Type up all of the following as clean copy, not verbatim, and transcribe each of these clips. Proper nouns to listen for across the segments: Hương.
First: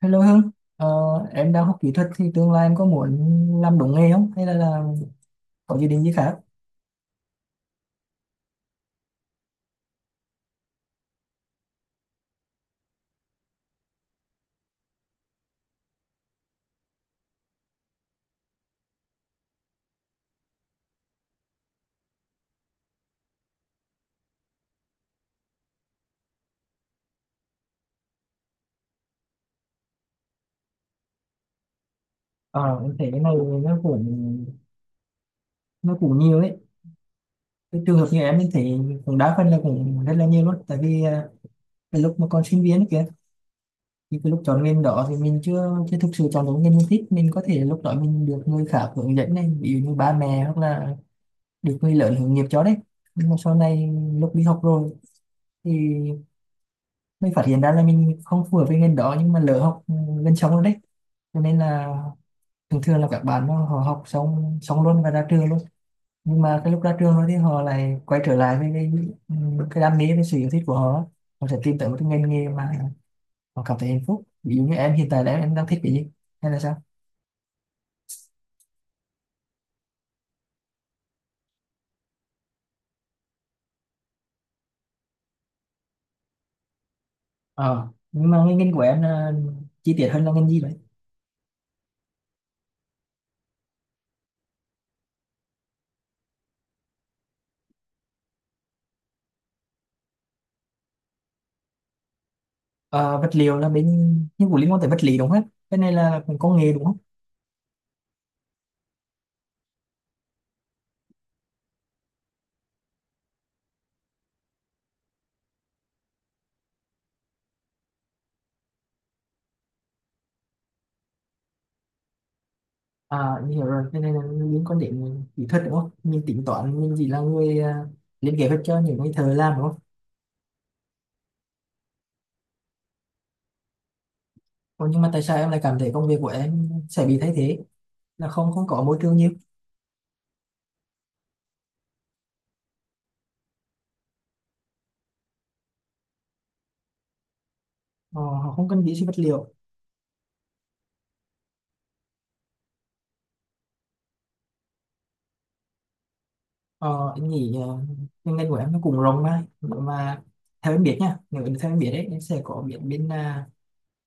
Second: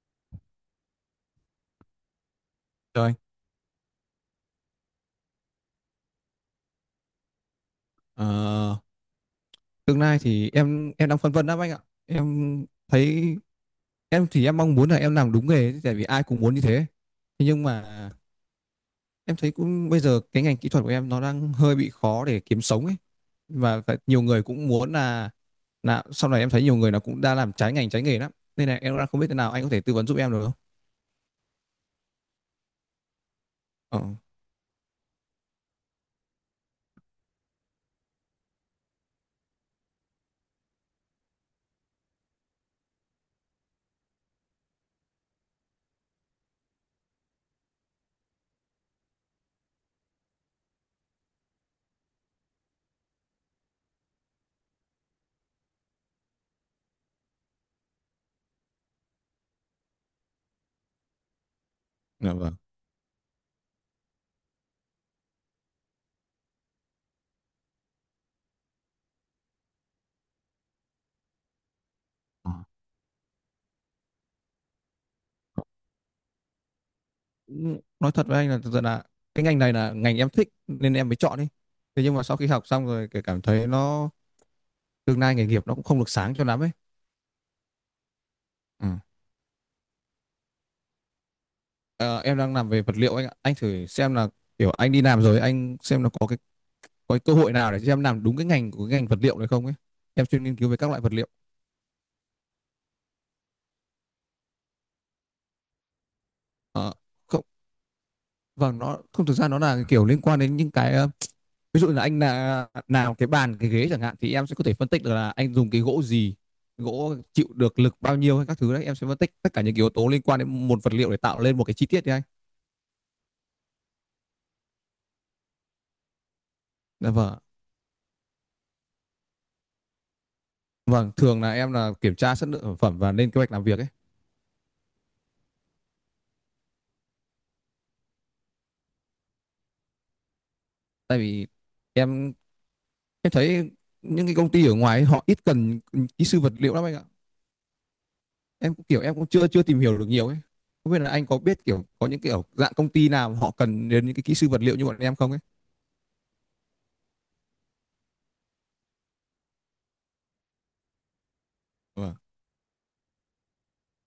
Hello Hương, ờ, em đang học kỹ thuật thì tương lai em có Rồi, muốn làm đúng nghề không? Hay là có dự định gì khác? ờ, tương lai thì em đang phân vân lắm anh ạ. Em thấy em thì em mong muốn là em làm đúng nghề ấy, tại vì ai cũng muốn như thế. Thế nhưng mà em thấy cũng bây giờ cái ngành kỹ thuật của em nó đang hơi bị khó để kiếm sống ấy. Và nhiều người cũng muốn là sau này em thấy nhiều người nó cũng đã làm trái ngành trái nghề lắm. Nên là em đang không biết thế nào, anh có thể tư vấn giúp em được không? Ờ, em thấy cái này nó Ờ, cũng nó cũng nhiều đấy. Cái trường hợp như em thấy cũng đa phần là cũng rất là nhiều luôn. Tại vì cái lúc mà còn sinh viên ấy kìa, thì cái lúc chọn ngành đó thì mình chưa chưa thực sự chọn đúng ngành mình thích. Mình có thể lúc đó mình được người khác hướng dẫn này, ví dụ như ba mẹ hoặc là được người lớn hướng nghiệp cho đấy. Nhưng mà sau này lúc đi học rồi thì mình phát hiện ra là mình không phù hợp với ngành đó nhưng mà lỡ học gần xong rồi đấy, cho nên là dạ vâng. thường thường là các bạn nó họ học xong xong luôn và ra trường luôn, nhưng mà cái lúc ra trường rồi thì họ lại quay trở lại với ừ, cái đam mê với sự yêu thích của họ. Họ sẽ tìm tới một cái ngành nghề Ờ. mà họ cảm thấy hạnh phúc. Ví dụ như em hiện tại là em đang thích cái gì hay là sao? Cũng nói thật với anh là thật sự là cái ngành này là ngành em thích nên em mới chọn đi. Thế nhưng mà sau khi học xong rồi cái cảm thấy nó tương lai nghề nghiệp nó cũng không được sáng cho lắm ấy. Ờ, nhưng mà cái ngành của Ừ. em là, chi tiết hơn, là ngành gì vậy? Ờ, em đang làm về vật liệu anh ạ. Anh thử xem là kiểu anh đi làm rồi anh xem là có cái cơ hội nào để cho em làm đúng cái ngành của cái ngành vật liệu này không ấy. Em chuyên nghiên cứu về các loại vật liệu. Ờ, Vật liệu là bên, nhưng cũng liên quan tới vật lý đúng không? Cái này là công nghệ đúng Ờ, không? không, vâng, nó không thực ra nó là kiểu liên quan đến những cái, ví dụ là anh là nào cái bàn cái ghế chẳng hạn thì em sẽ có thể phân tích được là anh dùng cái gỗ gì, gỗ chịu được lực bao nhiêu hay các thứ đấy. Em sẽ phân tích tất cả những cái yếu tố liên quan đến một vật liệu để tạo lên một cái chi tiết đấy anh. À, mình hiểu rồi, cái này là những quan điểm kỹ thuật đúng không? Mình tính toán, mình chỉ Dạ là vâng, người lên kế hoạch cho những người thợ làm đúng không? vâng, thường là em là kiểm tra chất lượng sản phẩm và lên kế hoạch làm việc ấy. Còn nhưng mà tại sao em lại cảm thấy công việc của em sẽ bị thay thế? Là không không có môi trường nhiều, Tại vì em em thấy những cái công ty ở ngoài ấy, họ ít cần kỹ sư vật liệu lắm anh ạ. ờ, họ không Em cần cũng kỹ kiểu sư em vật cũng liệu. chưa chưa tìm hiểu được nhiều ấy, không biết là anh có biết kiểu có những kiểu dạng công ty nào họ cần đến những cái kỹ sư vật liệu như bọn em không ấy. Ờ, em nghĩ cái ngành của em nó cũng rộng mà. Nếu mà theo em biết nha, nếu theo em biết đấy, Vâng. em sẽ có biết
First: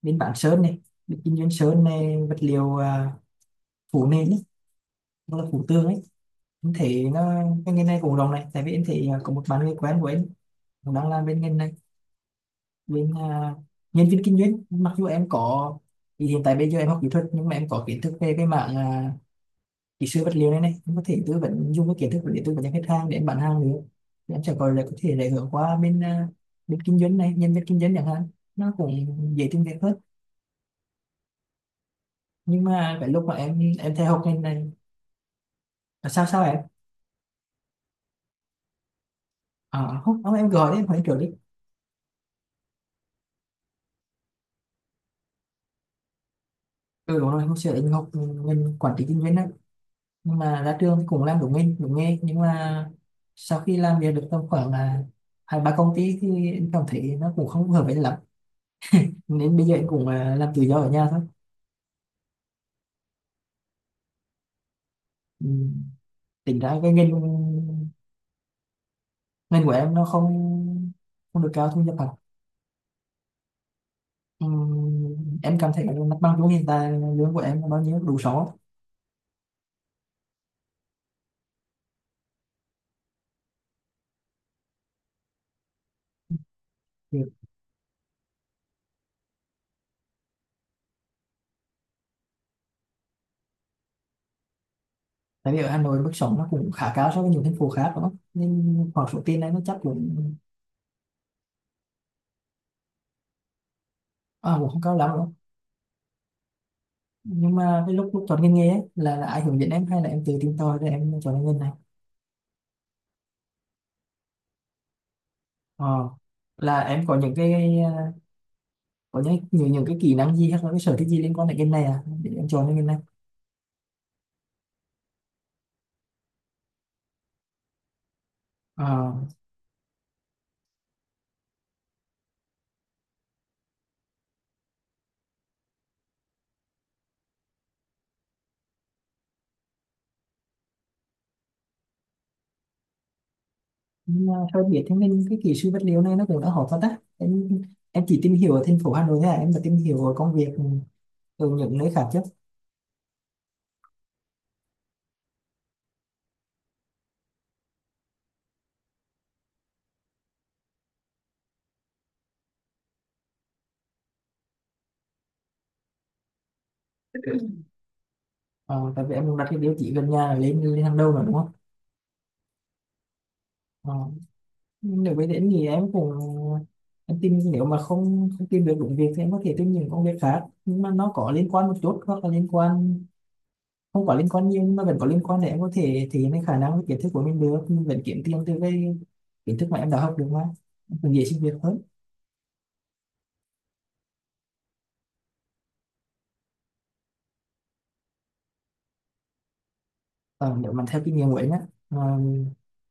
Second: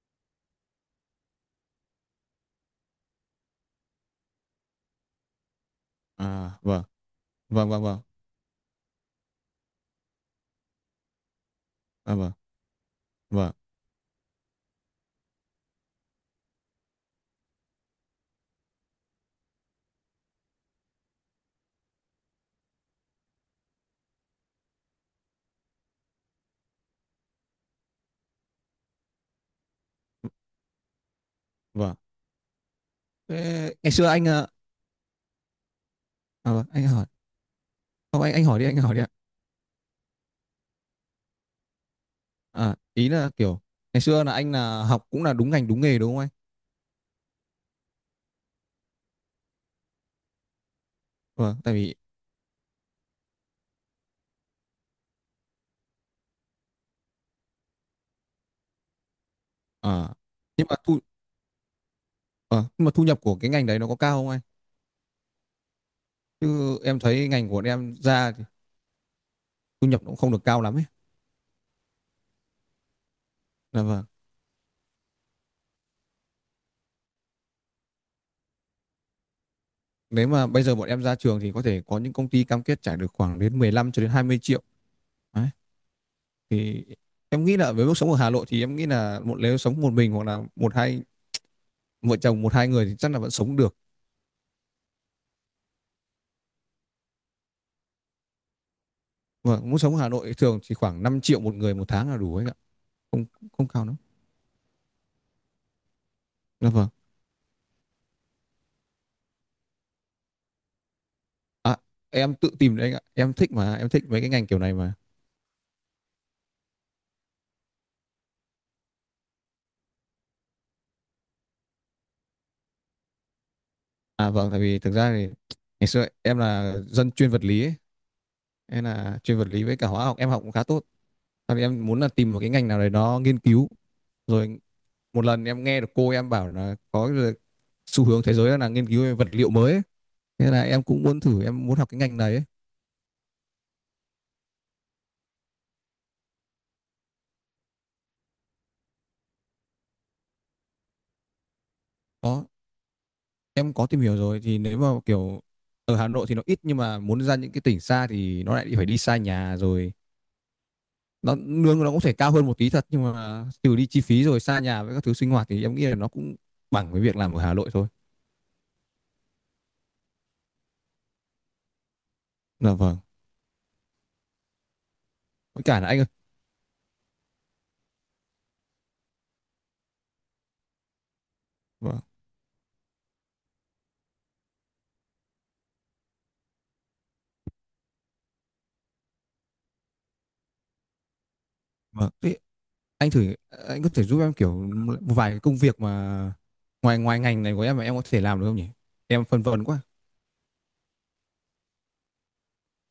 bên bản sơn này, bên kinh doanh sơn này, vật liệu, phủ nền ấy, hoặc là phủ tường ấy. À, Em vâng, thấy nó, vâng, cái vâng, ngành này vâng. cũng rộng này, tại vì em thấy à, có một bạn người quen của em cũng đang làm bên ngành này, À, vâng, bên vâng, à, nhân viên kinh doanh. Mặc dù em có, thì hiện tại bây giờ em học kỹ thuật nhưng mà em có kiến thức về cái mảng, kỹ sư vật liệu này, này em có thể tư vấn, dùng cái kiến thức để tư vấn cho khách hàng để em bán hàng nữa, thì em sẽ có lại có thể lại hướng qua bên kinh doanh này, nhân viên kinh doanh chẳng hạn, nó cũng dễ tìm việc hơn. vâng. Nhưng mà cái lúc mà em Thế ngày em theo xưa học anh, ngành này là sao sao à, em, vâng, anh hỏi. Không, anh hỏi đi, anh hỏi đi ạ. à, không, không em gọi đi, em hỏi trước đi. À, ý là kiểu ngày xưa là anh là học cũng là đúng ngành đúng nghề đúng không anh? Ừ đúng rồi, hôm xưa anh học ngành quản trị kinh doanh á, nhưng mà ra trường cũng làm đúng Vâng, nghề, tại đúng vì nghề, nhưng mà sau khi làm việc được tầm khoảng là hai ba công ty thì em cảm thấy nó cũng không hợp với lắm, nên bây giờ em cũng à, à, làm tự nhưng do mà ở thu nhà thôi. ờ, nhưng mà thu nhập của cái ngành đấy nó có cao không anh? Ừ. Tính ra Chứ cái em ngành thấy ngành của bọn em ra thì ngành của thu em nhập nó cũng không, không được cao lắm ấy. không được cao thu nhập lắm. Là vâng. Ừ. Em cảm thấy mặt bằng chung hiện tại lương của em là bao nhiêu, đủ sống không? Nếu mà bây giờ bọn em ra trường thì có thể có những công ty cam kết trả được khoảng đến 15 cho đến 20 triệu. Đấy. Thì Thì em nghĩ là với mức sống ở Hà Nội thì em nghĩ là một nếu sống một mình hoặc là một hai vợ chồng một hai người thì chắc là vẫn sống được. tại vì ở Hà Nội mức sống nó cũng khá cao so với nhiều thành phố khác đúng không, nên khoảng số tiền này Và nó chắc mức sống ở Hà Nội cũng thường chỉ khoảng 5 triệu một người một tháng là đủ ấy ạ. Không, không cao lắm. à, cũng không cao lắm đâu. Là vâng. Nhưng mà cái lúc lúc chọn ngành nghề ấy, là ai hướng dẫn em hay là em tự tìm tòi rồi em chọn ngành nghề này? À, em tự tìm đấy anh ạ. Em thích mà, em thích mấy cái ngành kiểu này mà. Ờ, là em có những cái, có những cái kỹ năng gì hay là cái sở thích gì liên quan đến ngành này à để em chọn cái ngành này? À vâng, tại vì thực ra thì ngày xưa em là dân chuyên vật lý ấy, hay Ờ, là chuyên vật lý với cả hóa học em học cũng khá tốt. Sau đấy em muốn là tìm một cái ngành nào đấy nó nghiên cứu, rồi một lần em nghe được cô em bảo là có xu hướng thế giới là nghiên cứu về vật liệu mới ấy. Thế là em cũng muốn thử em muốn học cái ngành này ấy. nhưng mà sao biết thế, nên cái kỹ sư vật liệu này nó cũng đã hỏi phát á em chỉ tìm hiểu ở thành phố Hà Nội thôi à, em đã tìm hiểu ở công việc ở những nơi khác chứ? Có, em có tìm hiểu rồi thì nếu mà kiểu ở Hà Nội thì nó ít nhưng mà muốn ra những cái tỉnh xa thì nó lại phải đi xa nhà rồi. Nó lương nó cũng thể cao hơn một tí thật nhưng mà trừ đi chi phí rồi xa nhà với các thứ sinh hoạt thì em nghĩ là nó cũng bằng với việc làm ở Hà Nội thôi. Ờ, tại vì em đặt cái tiêu chí gần nhà lên lên hàng đầu rồi đúng không? Là vâng. Ờ, nếu với đến Với thì cả là em anh ơi. cũng, em tìm nếu mà không không tìm được đúng việc thì em có thể tìm những công việc khác nhưng mà nó có liên quan một chút, Vâng. hoặc là liên quan không có liên quan nhiều nhưng mà vẫn có liên quan, để em có thể thể hiện cái khả năng với kiến thức của mình được, mình vẫn kiếm tiền từ cái kiến thức mà em đã học được mà. Em cũng dễ xin việc hơn. Vâng. anh thử anh có thể giúp em kiểu một vài cái công việc mà ngoài ngoài ngành này của em mà em có thể làm được không nhỉ? Em phân vân quá. Còn nếu mà theo kinh nghiệm của em á, mà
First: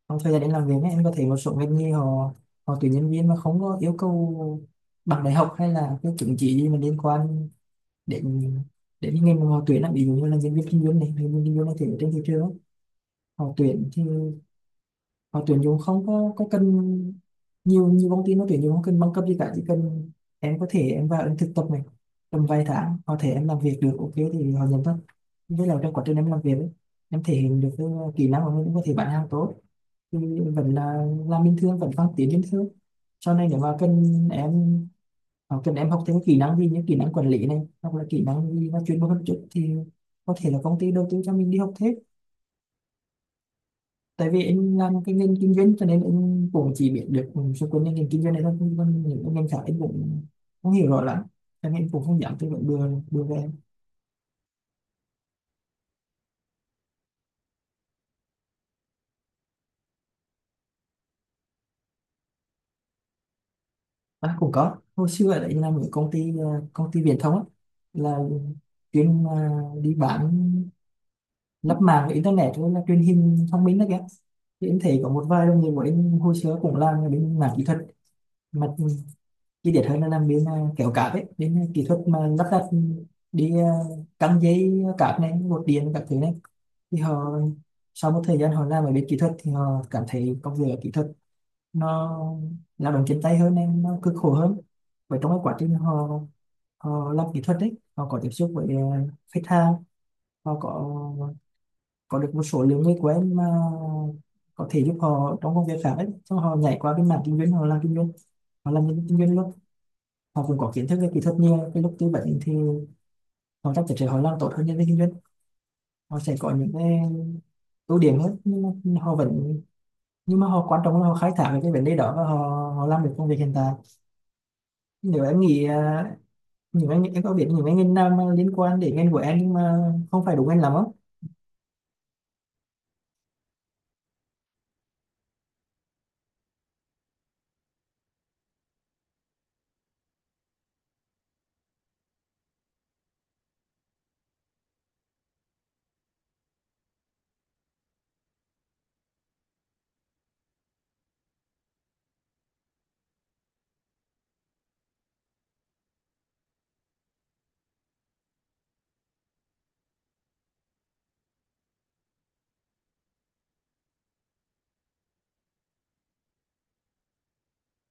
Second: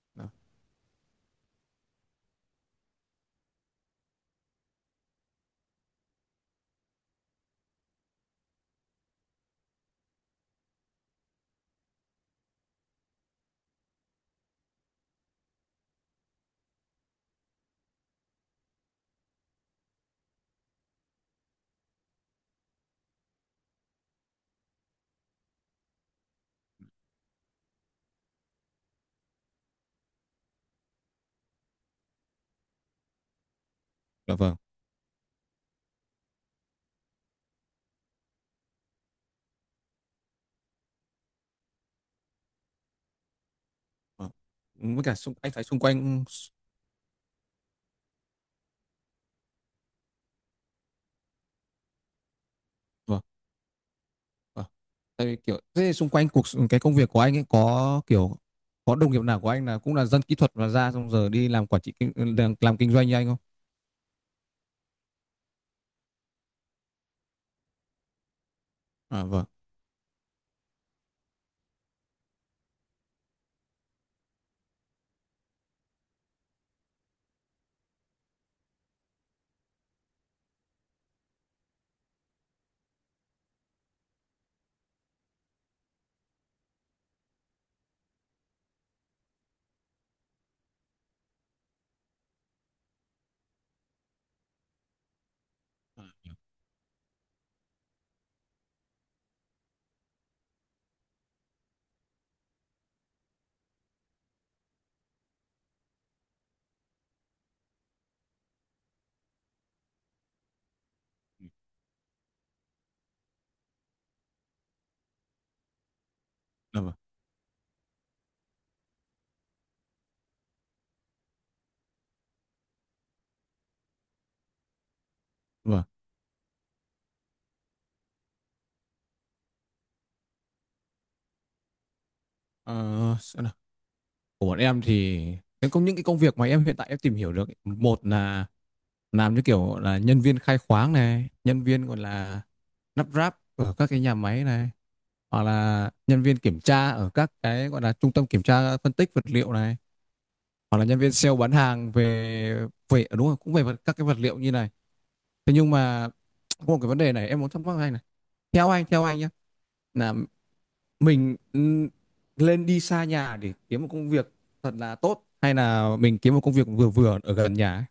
trong Đó, thời gian em làm việc á, em có thể một số ngành nghề họ, họ tuyển nhân viên mà không có yêu cầu bằng đại học hay là cái chứng chỉ gì mà liên quan, để để những ngành mà họ tuyển làm ví dụ như là diễn viên kinh doanh này hay nhân viên kinh doanh này thì ở trên thị trường á, họ tuyển thì họ tuyển dùng không có cần, nhiều nhiều công ty nó tuyển dùng không cần bằng cấp gì cả, chỉ cần em có thể em vào em thực tập này, tầm vài tháng có thể em làm việc được ok thì họ nhận thôi. Với là trong quá trình em làm việc ấy, em thể hiện được cái kỹ năng của mình, cũng có thể bán hàng tốt, thì vẫn là làm bình thường, vẫn phát triển bình thường. Sau này nếu mà cần dạ vâng. em, cần em học thêm kỹ năng gì như kỹ năng quản lý này hoặc là kỹ năng gì nó chuyên môn hơn chút thì có thể là công ty đầu tư cho mình đi học thêm. Tại Vâng. vì em làm Với cái cả ngành anh kinh thấy doanh xung cho nên quanh, em cũng chỉ biết được xung quanh cái ngành kinh doanh này thôi, còn những cái ngành khác em cũng không hiểu rõ lắm, cho nên em cũng không dám tư vấn đưa đưa vâng, về em. vâng, tại vì kiểu thế xung quanh cái công việc của anh ấy kiểu có đồng nghiệp nào của anh là cũng là dân kỹ thuật và ra xong giờ đi làm làm kinh doanh như anh không? À, cũng có hồi xưa đấy, làm ở công ty công ty viễn thông á, là À chuyên vâng. đi bán lắp mạng internet với là truyền hình thông minh đó kìa. Thì em thấy có một vài đồng nghiệp của em hồi xưa cũng làm ở bên mảng kỹ thuật, mặt chi tiết hơn là làm bên kéo cáp ấy, bên kỹ thuật mà lắp đặt đi căng dây cáp này, cột điện các thứ này. Thì họ sau một thời gian họ làm ở bên kỹ thuật thì họ cảm thấy công việc ở kỹ thuật nó lao động chân tay hơn nên nó cực khổ hơn. Và trong cái quá trình họ, họ làm kỹ thuật đấy họ có tiếp xúc với khách hàng, họ có được một số lượng người quen mà có thể giúp họ trong công việc khác ấy, xong họ nhảy qua bên mảng kinh doanh, họ làm kinh doanh, họ làm nhân viên kinh doanh luôn. Họ cũng có kiến thức về kỹ thuật, nhiều cái lúc tư vấn thì họ chắc chắn sẽ họ làm tốt hơn nhân viên kinh doanh, họ sẽ có những Dạ vâng, cái ưu điểm hơn, nhưng mà họ vẫn, nhưng mà họ quan trọng là họ khai thác được cái vấn đề đó và họ, họ làm được công việc hiện tại. Nếu em nghĩ vâng. Những anh em có biết những anh ngành nào mà liên quan đến ngành của em nhưng mà không phải đúng anh làm không? Ờ, xem nào, của bọn em thì những cái công việc mà em hiện tại em tìm hiểu được ấy, một là làm như kiểu là nhân viên khai khoáng này, nhân viên gọi là lắp ráp ở các cái nhà máy này, hoặc là nhân viên kiểm tra ở các cái gọi là trung tâm kiểm tra phân tích vật liệu này, hoặc là nhân viên sale bán hàng về về đúng rồi, cũng về các cái vật liệu như này. Thế nhưng mà có một cái vấn đề này em muốn thắc mắc anh này, theo anh, nhé, là mình, lên đi xa nhà để kiếm một công việc thật là tốt hay là mình kiếm một công việc vừa vừa ở gần nhà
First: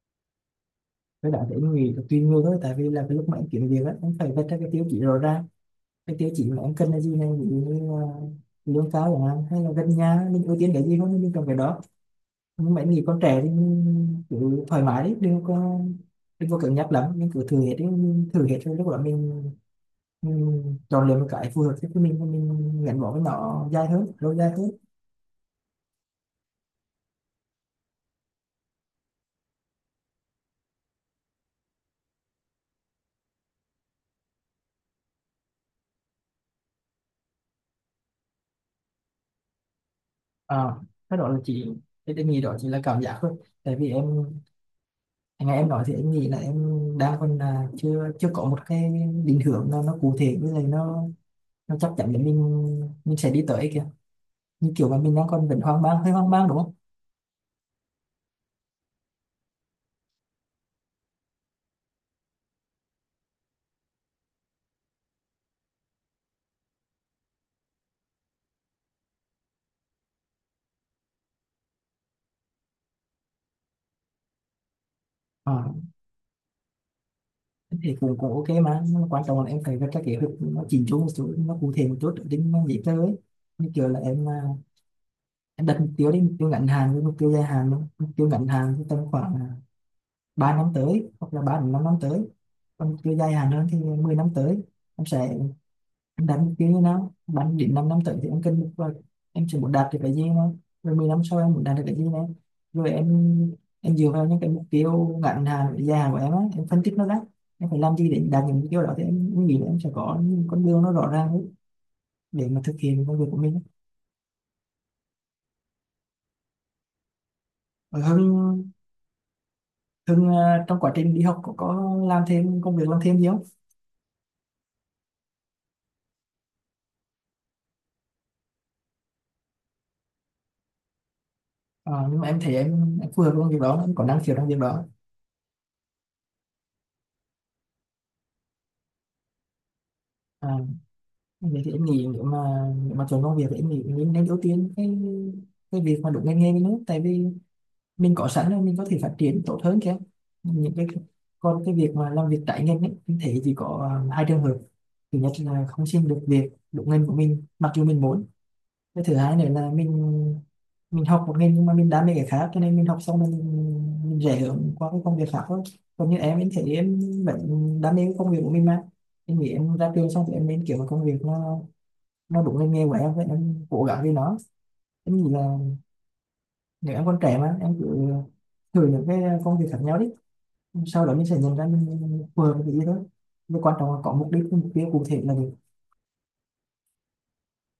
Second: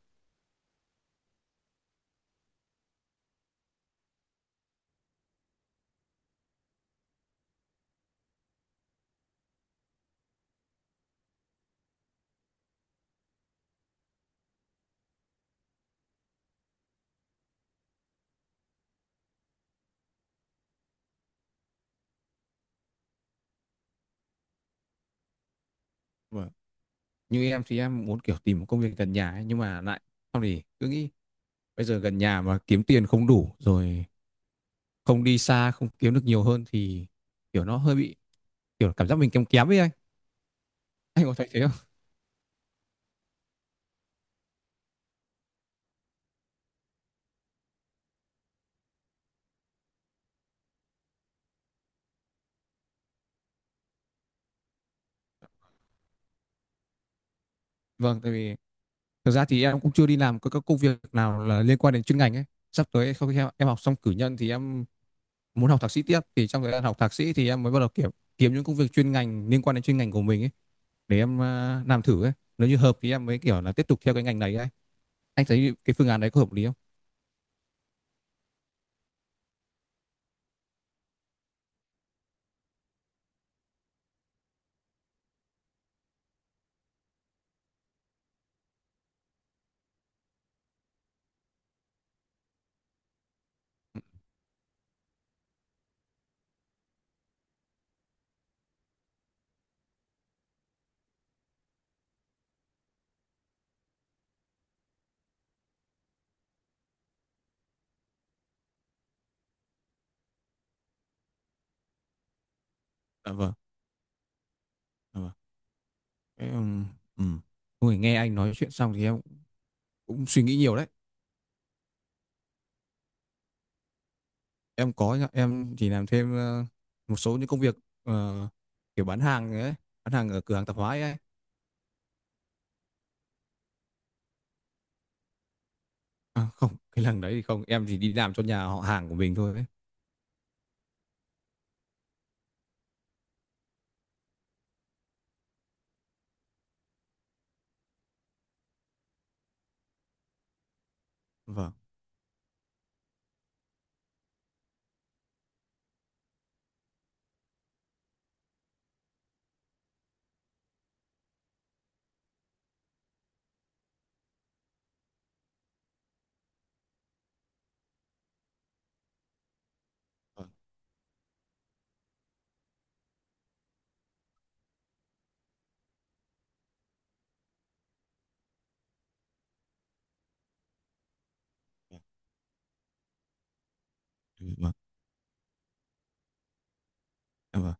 Cái đó thì em nghĩ là tùy người thôi, tại vì là cái lúc mà em kiếm việc á em phải vạch ra cái tiêu chí rõ ràng, cái tiêu chí mà em cần là gì này, ví dụ như là lương cao chẳng hạn hay là gần nhà, mình ưu tiên cái gì hơn mình cần cái đó. Mấy người con trẻ thì cứ thoải mái đi, đừng có, đừng có cứng nhắc lắm, mình cứ thử hết đi, mình thử hết rồi lúc đó mình chọn lựa một cái phù hợp với mình và mình gắn bó với nó dài hơn, lâu dài hơn. ấy? Như em thì em muốn kiểu tìm một công việc gần nhà ấy, nhưng mà lại xong thì cứ nghĩ bây giờ gần nhà mà kiếm tiền không đủ rồi, không đi xa không kiếm được nhiều hơn thì kiểu nó hơi bị kiểu cảm giác mình kém kém ấy anh. À, cái Anh đó có là thấy thế chỉ, không? cái em nghĩ đó chỉ là cảm giác thôi, tại vì em, nghe em nói thì em nghĩ là em đang còn là chưa chưa có một cái định hướng nó cụ thể, với lại nó chắc chắn để mình sẽ đi tới kìa, như kiểu mà mình đang còn vẫn hoang mang, hơi hoang mang đúng không? Vâng, tại vì thực ra thì em cũng chưa đi làm các công việc nào là liên quan đến chuyên ngành ấy. Sắp tới sau khi em học xong cử nhân thì em muốn học thạc sĩ tiếp, thì trong thời gian học thạc sĩ thì em mới bắt đầu kiểu kiếm những công việc chuyên ngành liên quan đến chuyên ngành của mình ấy để em làm thử ấy. Nếu như hợp thì em mới kiểu là tiếp tục theo cái ngành này ấy. Anh thấy À, cái phương án đấy có hợp lý không? thì cũng cũng ok mà. Nhưng quan trọng là em phải có cái kế hoạch nó chỉnh chu một chút, nó cụ thể một chút đến tính nó dễ tới, như kiểu là em em đặt mục tiêu đi, mục tiêu ngắn hạn với mục tiêu dài hạn luôn. Mục tiêu ngắn hạn thì tầm khoảng 3 năm tới hoặc là 3 đến 5 năm tới, còn mục tiêu dài hạn hơn thì 10 năm tới. Em sẽ, em đánh cái nó đánh đến năm năm tới thì em cân nhắc rồi, em chỉ muốn đạt được cái gì mà, rồi 10 năm sau em muốn đạt được cái gì nữa, rồi em dựa vào những cái mục tiêu ngắn hạn và dài hạn của em á, em phân tích nó ra em phải làm gì để đạt những mục tiêu đó, thì em nghĩ là em sẽ có những con đường nó rõ ràng ấy, để mà thực hiện công việc Dạ của vâng, mình. dạ vâng. em um, ừm. Ôi, Rồi nghe anh nói Hưng, chuyện xong thì em cũng Hưng suy nghĩ à, nhiều trong đấy. quá trình đi học có làm thêm công việc làm thêm gì không? Em có nhá, em chỉ làm thêm một số những công việc, ờ, kiểu bán hàng ấy, bán hàng ở cửa hàng tạp hóa ấy. Ờ, nhưng mà em thấy em phù hợp với công việc đó, em có năng khiếu trong việc đó. À, không, cái lần đấy thì không, em chỉ đi làm cho nhà họ hàng của mình thôi ấy. À, vậy thì em nghĩ nếu mà, nếu mà chọn công việc thì em nghĩ mình nên ưu tiên cái việc mà đúng ngành nghề với nước, tại vì mình có sẵn rồi, mình có thể phát triển tốt hơn kìa. Những cái, còn cái Vâng, việc mà làm việc trái ngành ấy, em thấy chỉ có hai trường hợp. Thứ nhất là không xin được việc đúng ngành của mình mặc dù mình muốn. Cái thứ hai nữa là mình học một ngành nhưng mà mình đam mê cái khác, cho nên mình học xong mình rẽ hướng qua cái công việc khác thôi. Còn như em thấy em vẫn đam mê cái công việc của mình mà. Em nghĩ em ra trường xong thì em vâng, nên kiếm một công việc nó đụng lên nghe của em với em cố gắng với nó. Em nghĩ là nếu em còn trẻ mà em cứ thử những cái công việc khác nhau đi, sau đó mình sẽ nhận ra mình phù hợp với cái gì thôi. Nhưng quan trọng là có mục đích, ừ, cái mục vâng, tiêu cụ thể là được. dạ vâng.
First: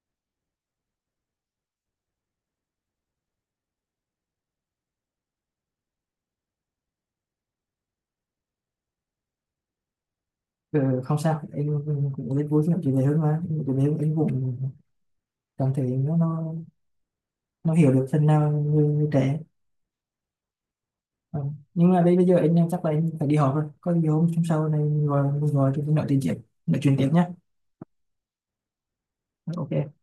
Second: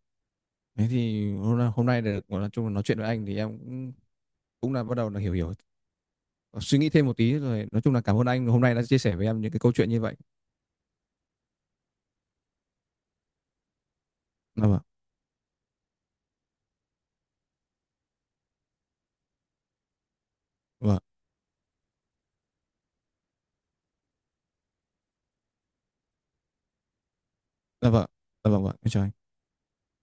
Thế thì hôm nay được nói chung là nói chuyện với anh thì em cũng cũng là bắt đầu là hiểu hiểu suy nghĩ thêm một tí rồi nói chung là cảm ơn anh hôm nay đã chia sẻ với em những cái câu chuyện như vậy. Ừ, không sao em, cũng rất vui khi nói chuyện này hơn mà. Em chuyện này em cũng Dạ vâng, cảm thấy nó nó hiểu được phần nào người trẻ. vâng, Ừ. Nhưng mà đây bây giờ anh chắc là em phải đi họp rồi, có gì hôm hôm sau này mình gọi, mình gọi thì mình nói tiền chuyện tiếp, nói chuyện tiếp nhé. dạ vâng, dạ vâng, vâng. Em chào anh. Ok.